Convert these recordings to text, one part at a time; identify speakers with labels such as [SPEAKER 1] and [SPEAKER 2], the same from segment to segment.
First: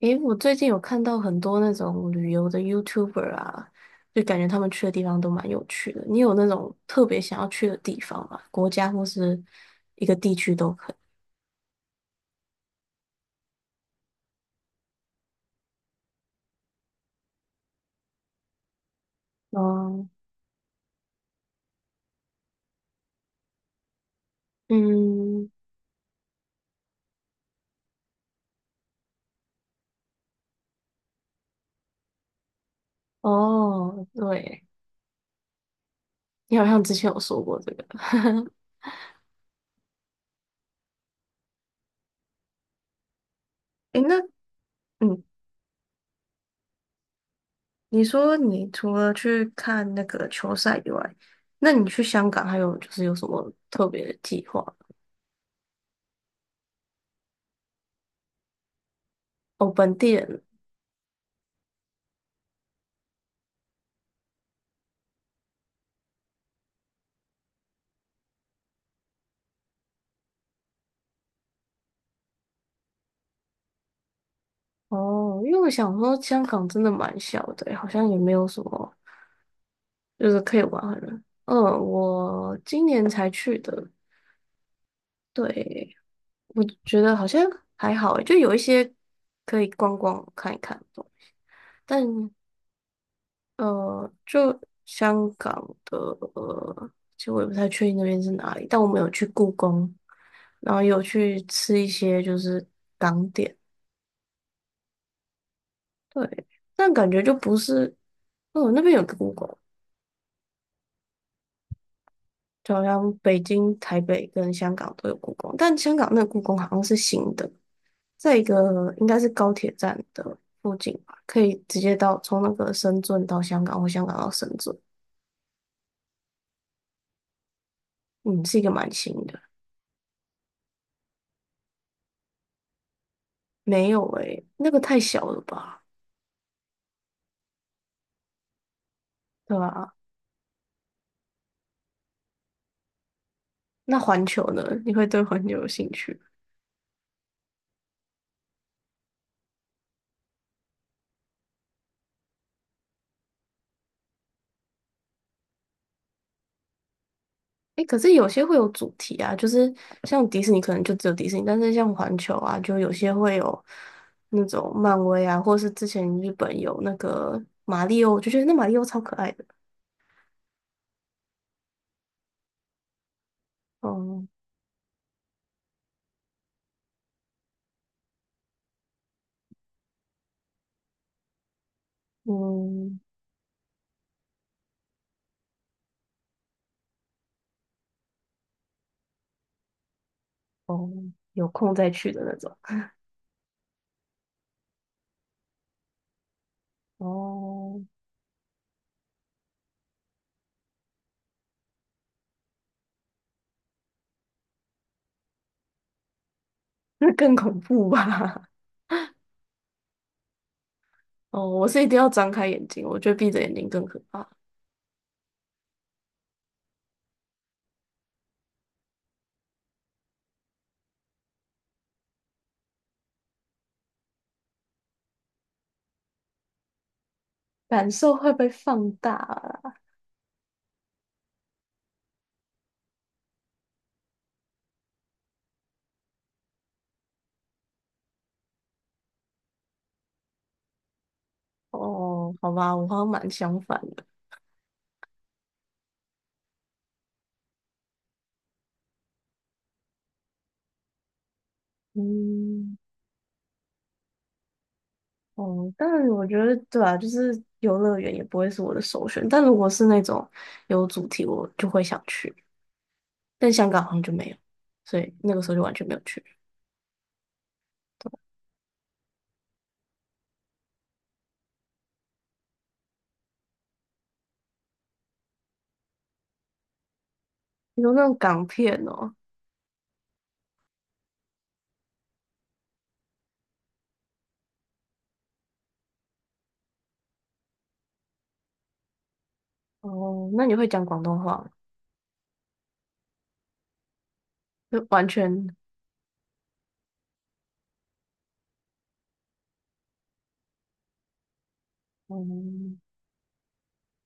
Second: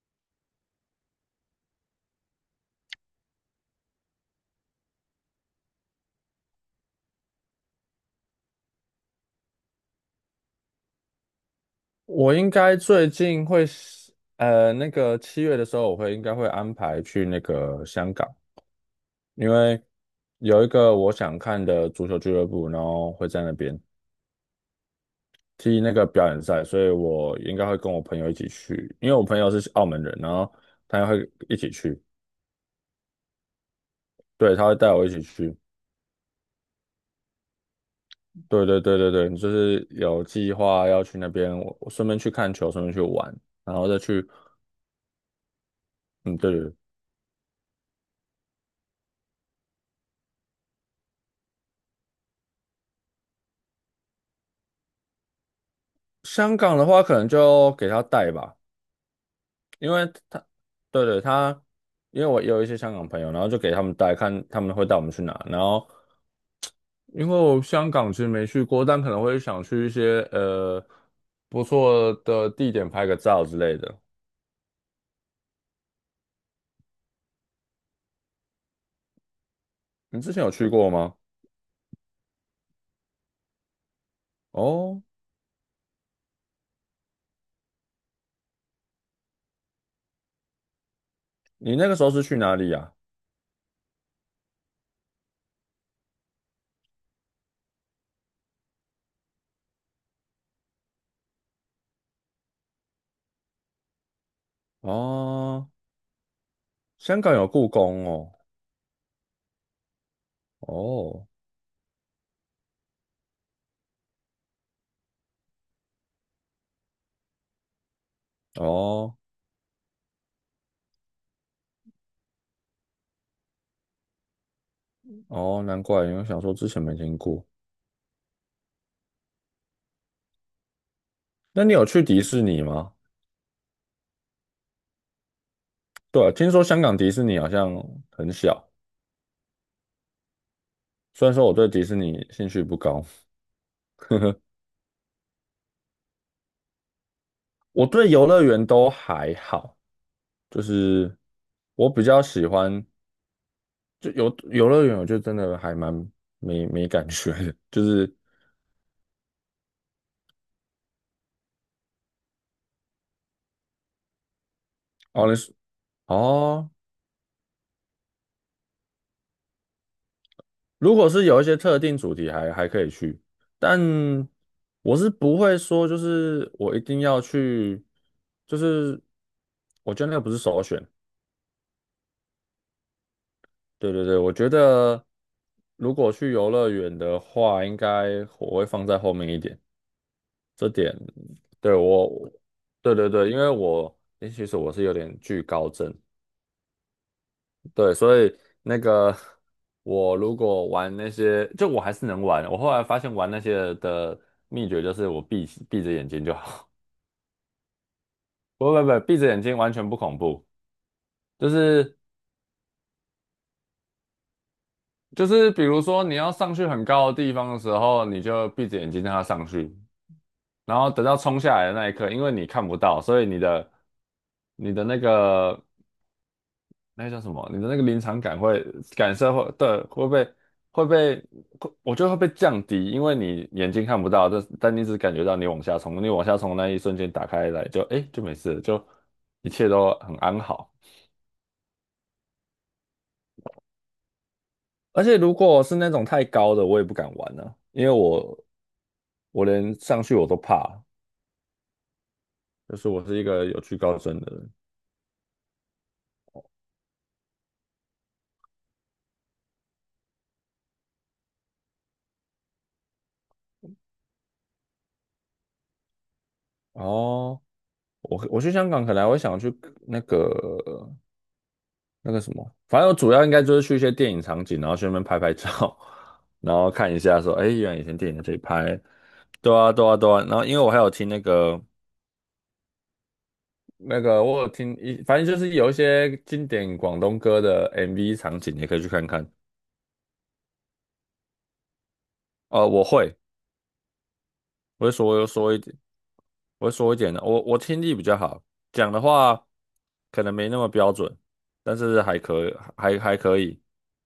[SPEAKER 1] 诶，我最近有看到很多那种旅游的 YouTuber 啊，就感觉他们去的地方都蛮有趣的。你有那种特别想要去的地方吗？国家或是一个地区都可以。
[SPEAKER 2] 我应该最近会是，那个七月的时候，我应该会安排去那个香港，因为
[SPEAKER 1] 哦，
[SPEAKER 2] 有一个我想看的足球俱乐部，然后会在那边
[SPEAKER 1] 嗯，
[SPEAKER 2] 踢那个表演赛，所以我应该会跟我朋友一起去，因为我朋友是澳门人，然后他也会一起去，
[SPEAKER 1] 哦，
[SPEAKER 2] 对，
[SPEAKER 1] 对，
[SPEAKER 2] 他会带我一起去，
[SPEAKER 1] 你好像之前有说过这个。
[SPEAKER 2] 对对对对对，就是有计划要去那边，我顺便去看球，顺便去玩，然后再
[SPEAKER 1] 诶，那
[SPEAKER 2] 去，
[SPEAKER 1] 嗯，
[SPEAKER 2] 嗯，对对对，
[SPEAKER 1] 你说你除了去看那个球赛以外，那你去香港还有就是有什么特别的计划吗？
[SPEAKER 2] 香港的话可能就给他带吧。
[SPEAKER 1] 哦，
[SPEAKER 2] 因
[SPEAKER 1] 本
[SPEAKER 2] 为
[SPEAKER 1] 地人。
[SPEAKER 2] 他，对对，因为我有一些香港朋友，然后就给他们带看，他们会带我们去哪。然后，因为我香港其实没去过，但可能会想去一些不错的地点拍个照之类的。
[SPEAKER 1] 哦，因为我想说香港真的蛮小的欸，好像也没有什么
[SPEAKER 2] 你
[SPEAKER 1] 就
[SPEAKER 2] 之
[SPEAKER 1] 是
[SPEAKER 2] 前有
[SPEAKER 1] 可以
[SPEAKER 2] 去
[SPEAKER 1] 玩
[SPEAKER 2] 过
[SPEAKER 1] 的
[SPEAKER 2] 吗？
[SPEAKER 1] 人。嗯，我今年才去的，
[SPEAKER 2] 哦，
[SPEAKER 1] 对，我觉得好像还好诶，就有一些可以逛逛看一看的。
[SPEAKER 2] 你那个时候是
[SPEAKER 1] 但
[SPEAKER 2] 去哪里呀？
[SPEAKER 1] 就香港的，呃，其实我也不太确定那边是哪里，但我们有去故宫，然后有去吃一些就是港点，
[SPEAKER 2] 哦，
[SPEAKER 1] 对，但感觉
[SPEAKER 2] 香港
[SPEAKER 1] 就
[SPEAKER 2] 有
[SPEAKER 1] 不
[SPEAKER 2] 故
[SPEAKER 1] 是。
[SPEAKER 2] 宫哦？
[SPEAKER 1] 哦，那边有个故宫。
[SPEAKER 2] 哦
[SPEAKER 1] 就好像北京、台北跟香港都有故宫，但香港那个故宫好像是新的，在一个应
[SPEAKER 2] 哦
[SPEAKER 1] 该是高铁站的附近吧，可以直接到从那个深圳到香港或香港到深圳，
[SPEAKER 2] 哦，难怪，因为想说之前没听过。
[SPEAKER 1] 嗯，是一个蛮新的。
[SPEAKER 2] 那你有去迪士尼吗？
[SPEAKER 1] 没有诶、那个太小了吧？
[SPEAKER 2] 对啊，听说香港迪士尼好像很小。
[SPEAKER 1] 对吧？
[SPEAKER 2] 虽然说我对迪士尼兴趣不高，
[SPEAKER 1] 那环球呢？你会对环球有兴趣？
[SPEAKER 2] 我对游乐园都还好，就是我比较喜欢就游乐园，我就真的还蛮没感觉的，就
[SPEAKER 1] 诶，可
[SPEAKER 2] 是
[SPEAKER 1] 是有些会有主题啊，就是像迪士尼可能就只有迪士尼，但是像环球啊，就有些会有那种漫威
[SPEAKER 2] 哦，
[SPEAKER 1] 啊，或是之前日本
[SPEAKER 2] 哦，
[SPEAKER 1] 有那个马里奥，我就觉得那马里奥超可爱的。
[SPEAKER 2] 如果是有一些特定主题还可以去，
[SPEAKER 1] 嗯
[SPEAKER 2] 但我是不会说就是我一定要去，就是我觉得那个不是首选。
[SPEAKER 1] 嗯，
[SPEAKER 2] 对对对，我觉得如果去游乐园的话，应该我会放在后面一点。
[SPEAKER 1] 哦，有空
[SPEAKER 2] 对
[SPEAKER 1] 再去的
[SPEAKER 2] 我，
[SPEAKER 1] 那种。
[SPEAKER 2] 对对对，因为我诶其实我是有点惧高症，
[SPEAKER 1] 哦，
[SPEAKER 2] 对，所以那个我如果玩那些，就我还是能玩。我后来发现玩那些的秘诀就是我闭着眼睛就好，
[SPEAKER 1] 那更恐怖吧？
[SPEAKER 2] 不不不，闭着眼睛完全不恐怖，
[SPEAKER 1] 哦，
[SPEAKER 2] 就
[SPEAKER 1] 我是一定
[SPEAKER 2] 是
[SPEAKER 1] 要张开眼睛，我觉得闭着眼睛更可怕，
[SPEAKER 2] 就是比如说你要上去很高的地方的时候，你就闭着眼睛让它上去，然后等到冲下来的那一刻，因为你看不到，所以你的那个。那个叫什么？你的那个
[SPEAKER 1] 感
[SPEAKER 2] 临
[SPEAKER 1] 受
[SPEAKER 2] 场
[SPEAKER 1] 会
[SPEAKER 2] 感
[SPEAKER 1] 被
[SPEAKER 2] 会
[SPEAKER 1] 放大
[SPEAKER 2] 感受会
[SPEAKER 1] 啊。
[SPEAKER 2] 对会被会被会我觉得会被降低，因为你眼睛看不到，但你只感觉到你往下冲，你往下冲那一瞬间打开来就哎就没事了就一切都很安好。
[SPEAKER 1] 哦，好吧，我好像蛮相反的。
[SPEAKER 2] 而且如果是那种太高的，我也不敢玩呢。因为我连上去我都怕，
[SPEAKER 1] 嗯。
[SPEAKER 2] 就是我是一个有惧高症的人。
[SPEAKER 1] 哦，但我觉得对啊，就是游乐园也不会是我的首选。但如果是那种有主题，我就会想去。但香港好像就没有，所以那个时候就完全没有去。
[SPEAKER 2] 哦，我去香港可能我会想去那个。那个什么，反正我主要应该就是去一些电影场景，然后去那边拍拍照，然后看一下说，哎，原来
[SPEAKER 1] 你
[SPEAKER 2] 以
[SPEAKER 1] 说
[SPEAKER 2] 前
[SPEAKER 1] 那
[SPEAKER 2] 电
[SPEAKER 1] 种
[SPEAKER 2] 影在这里
[SPEAKER 1] 港片
[SPEAKER 2] 拍，
[SPEAKER 1] 哦，
[SPEAKER 2] 对啊，对啊，对啊。然后因为我还有听那个我有听一，反正就是有一些经典广东歌的 MV 场景，也可以去看看。
[SPEAKER 1] 哦，那你会讲广东话吗？
[SPEAKER 2] 哦，我会，
[SPEAKER 1] 就
[SPEAKER 2] 我会
[SPEAKER 1] 完
[SPEAKER 2] 说我说
[SPEAKER 1] 全，
[SPEAKER 2] 一点，我会说一点的。我听力比较好，讲的话可能没那么标准，但是还可
[SPEAKER 1] 嗯，
[SPEAKER 2] 还还可以，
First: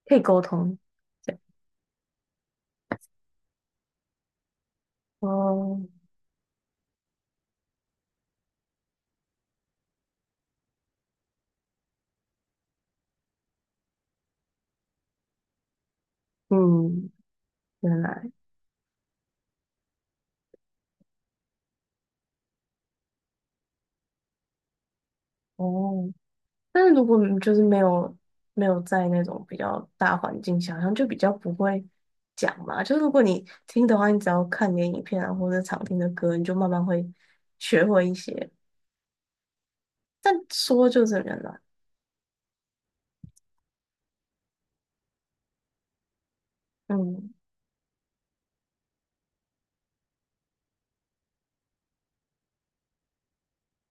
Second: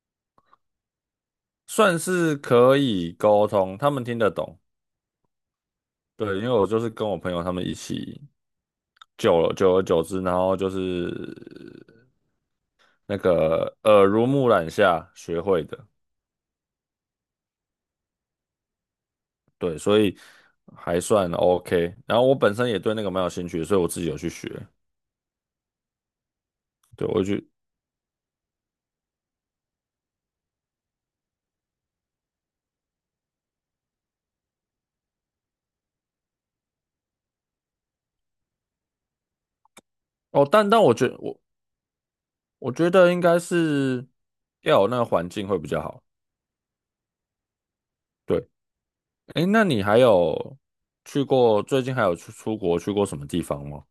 [SPEAKER 1] 可以沟通。对，
[SPEAKER 2] 算是可以沟通，他们听得懂。
[SPEAKER 1] 哦，
[SPEAKER 2] 对，因为我就是跟我朋友他们一起久了，久而久之，然后就是那个耳濡目染下学会的，
[SPEAKER 1] 嗯，原来。
[SPEAKER 2] 对，所以还算 OK。然后我本身也对那个蛮有兴趣所以我自己有去学。
[SPEAKER 1] 哦，但是如
[SPEAKER 2] 对，我
[SPEAKER 1] 果你
[SPEAKER 2] 去
[SPEAKER 1] 就是没有没有在那种比较大环境下，好像就比较不会讲嘛。就是如果你听的话，你只要看点影片啊，或者常听的歌，你就慢慢会学会一些。但
[SPEAKER 2] 哦，但
[SPEAKER 1] 说
[SPEAKER 2] 我
[SPEAKER 1] 就
[SPEAKER 2] 觉
[SPEAKER 1] 是很
[SPEAKER 2] 我
[SPEAKER 1] 难。
[SPEAKER 2] 我觉得应该是要有那个环境会比较好。
[SPEAKER 1] 嗯，
[SPEAKER 2] 对，诶，那你还有去过最近还有去出国去过什么地方吗？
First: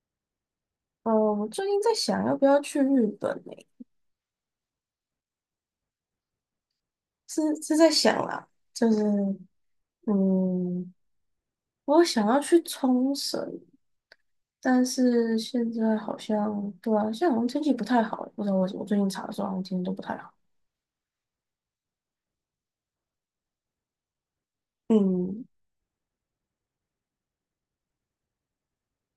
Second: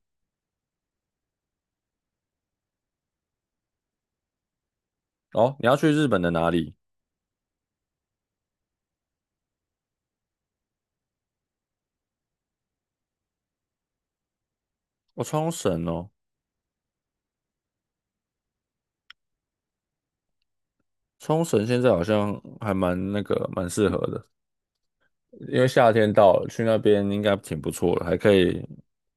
[SPEAKER 1] 哦，我最近在想要不要去日本诶、
[SPEAKER 2] 哦，你要去日本的哪里？
[SPEAKER 1] 是是在想啦，就是嗯，我想要去冲绳，但
[SPEAKER 2] 我，
[SPEAKER 1] 是
[SPEAKER 2] 冲
[SPEAKER 1] 现
[SPEAKER 2] 绳
[SPEAKER 1] 在
[SPEAKER 2] 哦。
[SPEAKER 1] 好像对啊，现在好像天气不太好，不知道为什么最近查的时候好像天气都不太好。
[SPEAKER 2] 冲绳现在好像还蛮那个蛮适合的，
[SPEAKER 1] 嗯。
[SPEAKER 2] 因为夏天到了，去那边应该挺不错的，还可以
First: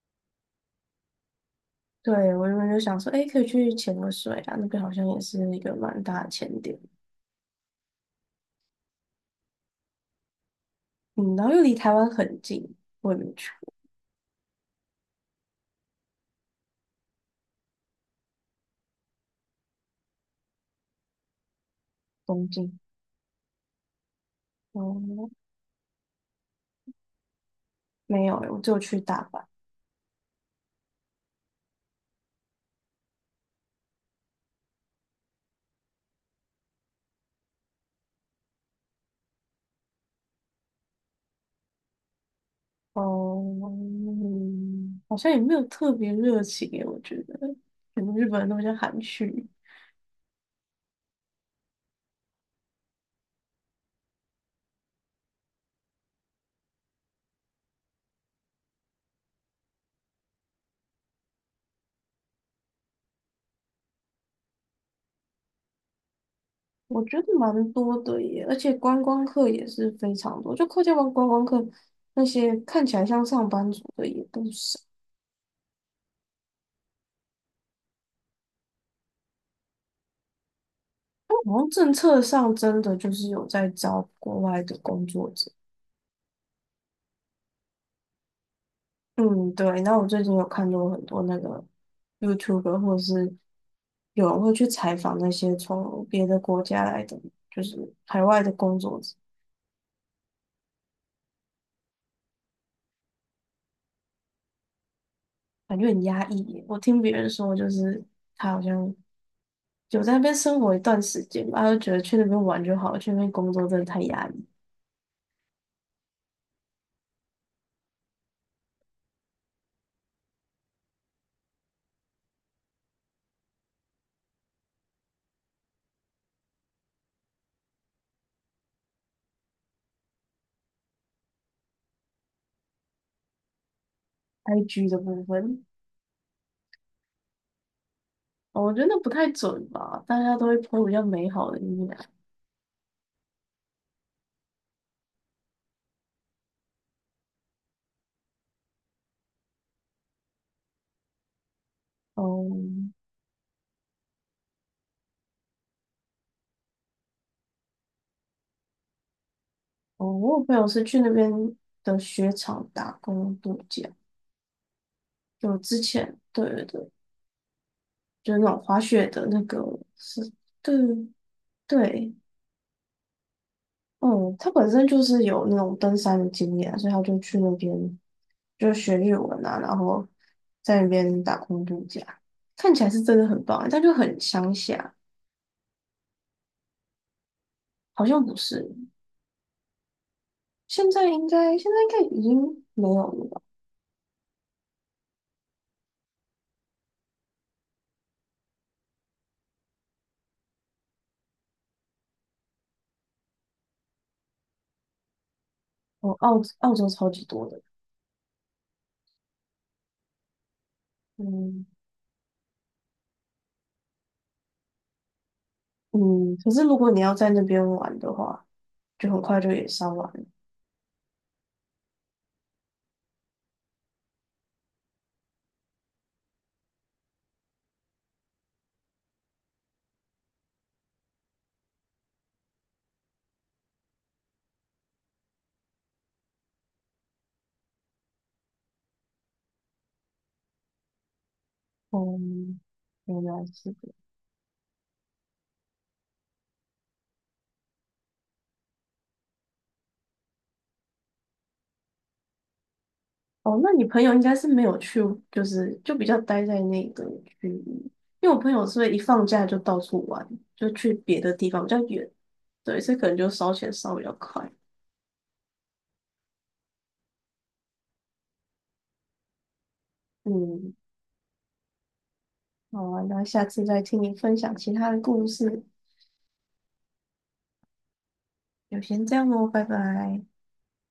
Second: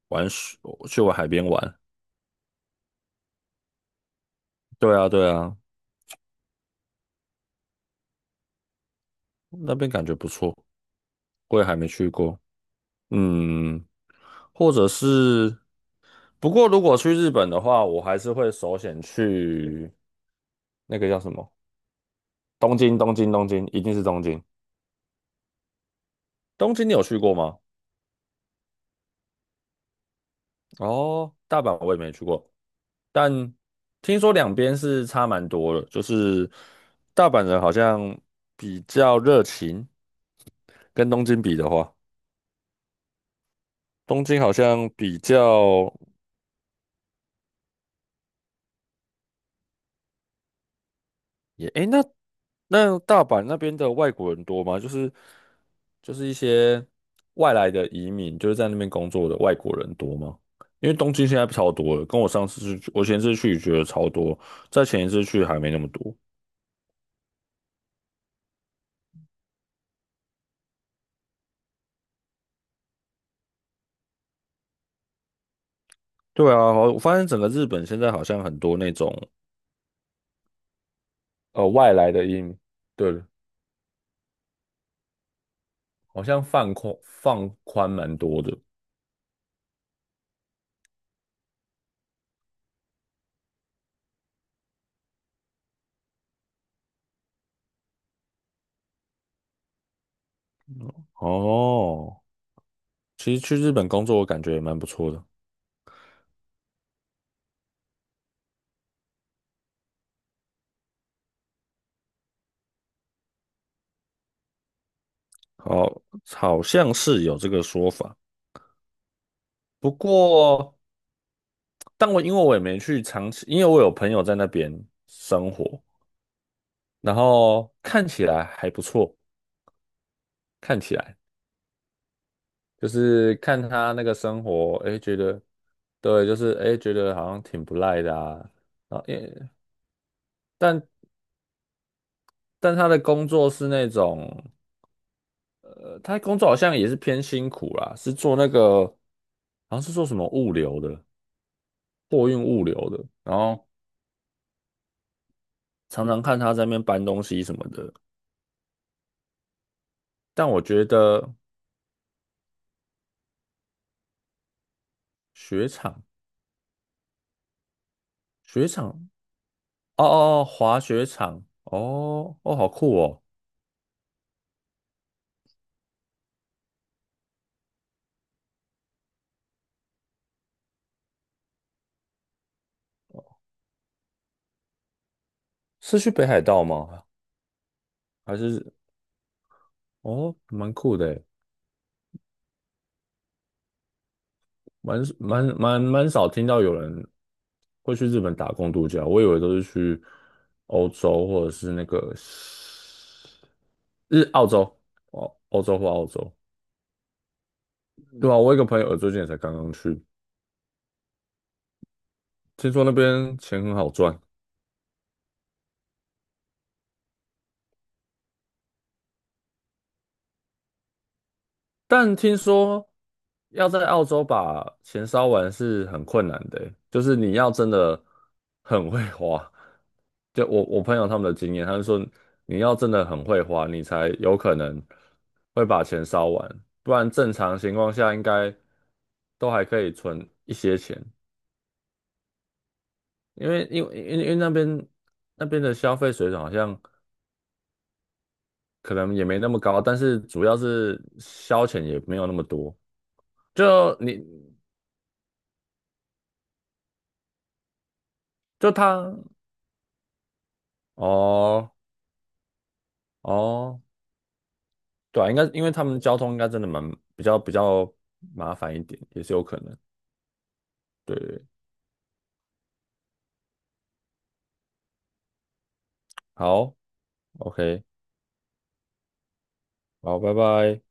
[SPEAKER 2] 玩水，去玩海边玩。
[SPEAKER 1] 对，我原本就想说，哎，可以去潜个水啊，那边好
[SPEAKER 2] 对
[SPEAKER 1] 像
[SPEAKER 2] 啊，
[SPEAKER 1] 也
[SPEAKER 2] 对
[SPEAKER 1] 是
[SPEAKER 2] 啊，
[SPEAKER 1] 一个蛮大的潜点，
[SPEAKER 2] 那边感觉不错，
[SPEAKER 1] 嗯，然后
[SPEAKER 2] 我
[SPEAKER 1] 又
[SPEAKER 2] 也
[SPEAKER 1] 离
[SPEAKER 2] 还没
[SPEAKER 1] 台湾
[SPEAKER 2] 去过。
[SPEAKER 1] 很近，我也没去，
[SPEAKER 2] 嗯，或者是，不过如果去日本的话，我还是会首选去那个叫什么
[SPEAKER 1] 东京。
[SPEAKER 2] 东京，东京，东京，一定是东京。
[SPEAKER 1] 哦、
[SPEAKER 2] 东京你有去过吗？
[SPEAKER 1] 没有欸，我就去大阪，
[SPEAKER 2] 哦，大阪我也没去过。但听说两边是差蛮多的，就是大阪人好像比较热情，跟东京比的话，
[SPEAKER 1] 哦、
[SPEAKER 2] 东京好像
[SPEAKER 1] 嗯好
[SPEAKER 2] 比
[SPEAKER 1] 像也没有特
[SPEAKER 2] 较
[SPEAKER 1] 别热情诶，我觉得，可能日本人都比较含蓄，
[SPEAKER 2] 也诶，那大阪那边的外国人多吗？就是就是一些外来的移民，就是在那边工作的外国人多吗？因为东京现在超多了，跟我上次去，我前次去觉得超多，在前一次去还没那么多。
[SPEAKER 1] 我觉得蛮多的耶，而且观光客也是非常多，就客家湾观光客那些看起来像上班族的也不少。
[SPEAKER 2] 对啊，我发现整个日本现在好像很多那种。
[SPEAKER 1] 好像政
[SPEAKER 2] 外来
[SPEAKER 1] 策
[SPEAKER 2] 的
[SPEAKER 1] 上
[SPEAKER 2] 音，
[SPEAKER 1] 真的就
[SPEAKER 2] 对，
[SPEAKER 1] 是有在招国外的工作者。
[SPEAKER 2] 好像放宽蛮多的。
[SPEAKER 1] 嗯，对。那我最近有看到很多那个 YouTuber，或者是有人会去采访那些从别的国家来的，就是海外的工作者，
[SPEAKER 2] 哦，其实去日本工作，我感觉也蛮不错的。
[SPEAKER 1] 感觉很压抑耶我听别人说，就是他好像有在那边生活一段时间吧，他就觉得去那边玩就好了，去那边工作真的太压抑。
[SPEAKER 2] 好，好像是有这个说法。不过，因为我也没去长期，因为我有朋友在那边生活，然后看起来还不错，看起来就是看他那个生活，
[SPEAKER 1] IG 的
[SPEAKER 2] 哎，觉
[SPEAKER 1] 部
[SPEAKER 2] 得
[SPEAKER 1] 分，
[SPEAKER 2] 对，就是哎，觉得好像挺不赖的啊。
[SPEAKER 1] 哦我觉得那
[SPEAKER 2] 然后，
[SPEAKER 1] 不太准吧，大家都会 p 比
[SPEAKER 2] 但
[SPEAKER 1] 较美好的一面。
[SPEAKER 2] 但他的工作是那种。他工作好像也是偏辛苦啦，是做那个，好像是做什么物流的，
[SPEAKER 1] 哦，
[SPEAKER 2] 货运物流
[SPEAKER 1] 嗯，
[SPEAKER 2] 的，然后常常看他在那边搬东西什么的。
[SPEAKER 1] 哦，我有
[SPEAKER 2] 但
[SPEAKER 1] 朋
[SPEAKER 2] 我
[SPEAKER 1] 友是
[SPEAKER 2] 觉
[SPEAKER 1] 去那边
[SPEAKER 2] 得
[SPEAKER 1] 的雪场打工度假，就
[SPEAKER 2] 雪
[SPEAKER 1] 之
[SPEAKER 2] 场，
[SPEAKER 1] 前对对对，就是那种
[SPEAKER 2] 雪
[SPEAKER 1] 滑雪
[SPEAKER 2] 场，
[SPEAKER 1] 的那个
[SPEAKER 2] 哦
[SPEAKER 1] 是，
[SPEAKER 2] 哦哦，
[SPEAKER 1] 对
[SPEAKER 2] 滑雪场，
[SPEAKER 1] 对，
[SPEAKER 2] 哦哦，好酷哦，
[SPEAKER 1] 嗯，他本身就是有那种登山的经验啊，所以他就去那边就学日文啊，然后在那边打工度假，看起来是真的很棒欸，但就很乡下，
[SPEAKER 2] 是去北海道吗？
[SPEAKER 1] 好像不
[SPEAKER 2] 还是
[SPEAKER 1] 是，
[SPEAKER 2] 哦，蛮
[SPEAKER 1] 现
[SPEAKER 2] 酷
[SPEAKER 1] 在
[SPEAKER 2] 的诶。
[SPEAKER 1] 应该已经没有了吧？
[SPEAKER 2] 蛮少听到有人会去日本打工度假，我以为都是去欧洲或者是那个澳洲，哦，欧洲或澳
[SPEAKER 1] 哦，
[SPEAKER 2] 洲。
[SPEAKER 1] 澳澳洲超级多的，
[SPEAKER 2] 对啊，我有一个朋友最近也才刚刚去，
[SPEAKER 1] 嗯。
[SPEAKER 2] 听说那边钱很好赚。
[SPEAKER 1] 嗯，可是如果你要在那边玩的话，就很快就也烧完了。
[SPEAKER 2] 但听说要在澳洲把钱烧完是很困难的欸就是你要真的很会花。就我朋友他们的经验，他们说你要真的很会花，你才有可能会把钱烧完，不然正常情况下应该都还可以存一些钱，
[SPEAKER 1] 嗯，原来
[SPEAKER 2] 因
[SPEAKER 1] 是
[SPEAKER 2] 为因
[SPEAKER 1] 这样。
[SPEAKER 2] 为因为因为那边的消费水准好像可能也没那么高，但是主要是消遣也没有那么多。
[SPEAKER 1] 哦，那你
[SPEAKER 2] 就
[SPEAKER 1] 朋友应
[SPEAKER 2] 你
[SPEAKER 1] 该是没有去，就是就比较待在那个区域，因为我朋友
[SPEAKER 2] 就
[SPEAKER 1] 是会一
[SPEAKER 2] 他
[SPEAKER 1] 放假就到处玩，就去别的地方比
[SPEAKER 2] 哦
[SPEAKER 1] 较远，对，所以可能就烧钱
[SPEAKER 2] 哦，
[SPEAKER 1] 烧比较快。
[SPEAKER 2] 对啊，应该因为他们交通应该真的蛮比较麻烦一点，也是有可能。
[SPEAKER 1] 嗯，
[SPEAKER 2] 对，
[SPEAKER 1] 好啊那下次再听你分享其他的故事。
[SPEAKER 2] 好，OK，
[SPEAKER 1] 就先这样哦，拜
[SPEAKER 2] 好，
[SPEAKER 1] 拜。
[SPEAKER 2] 拜拜。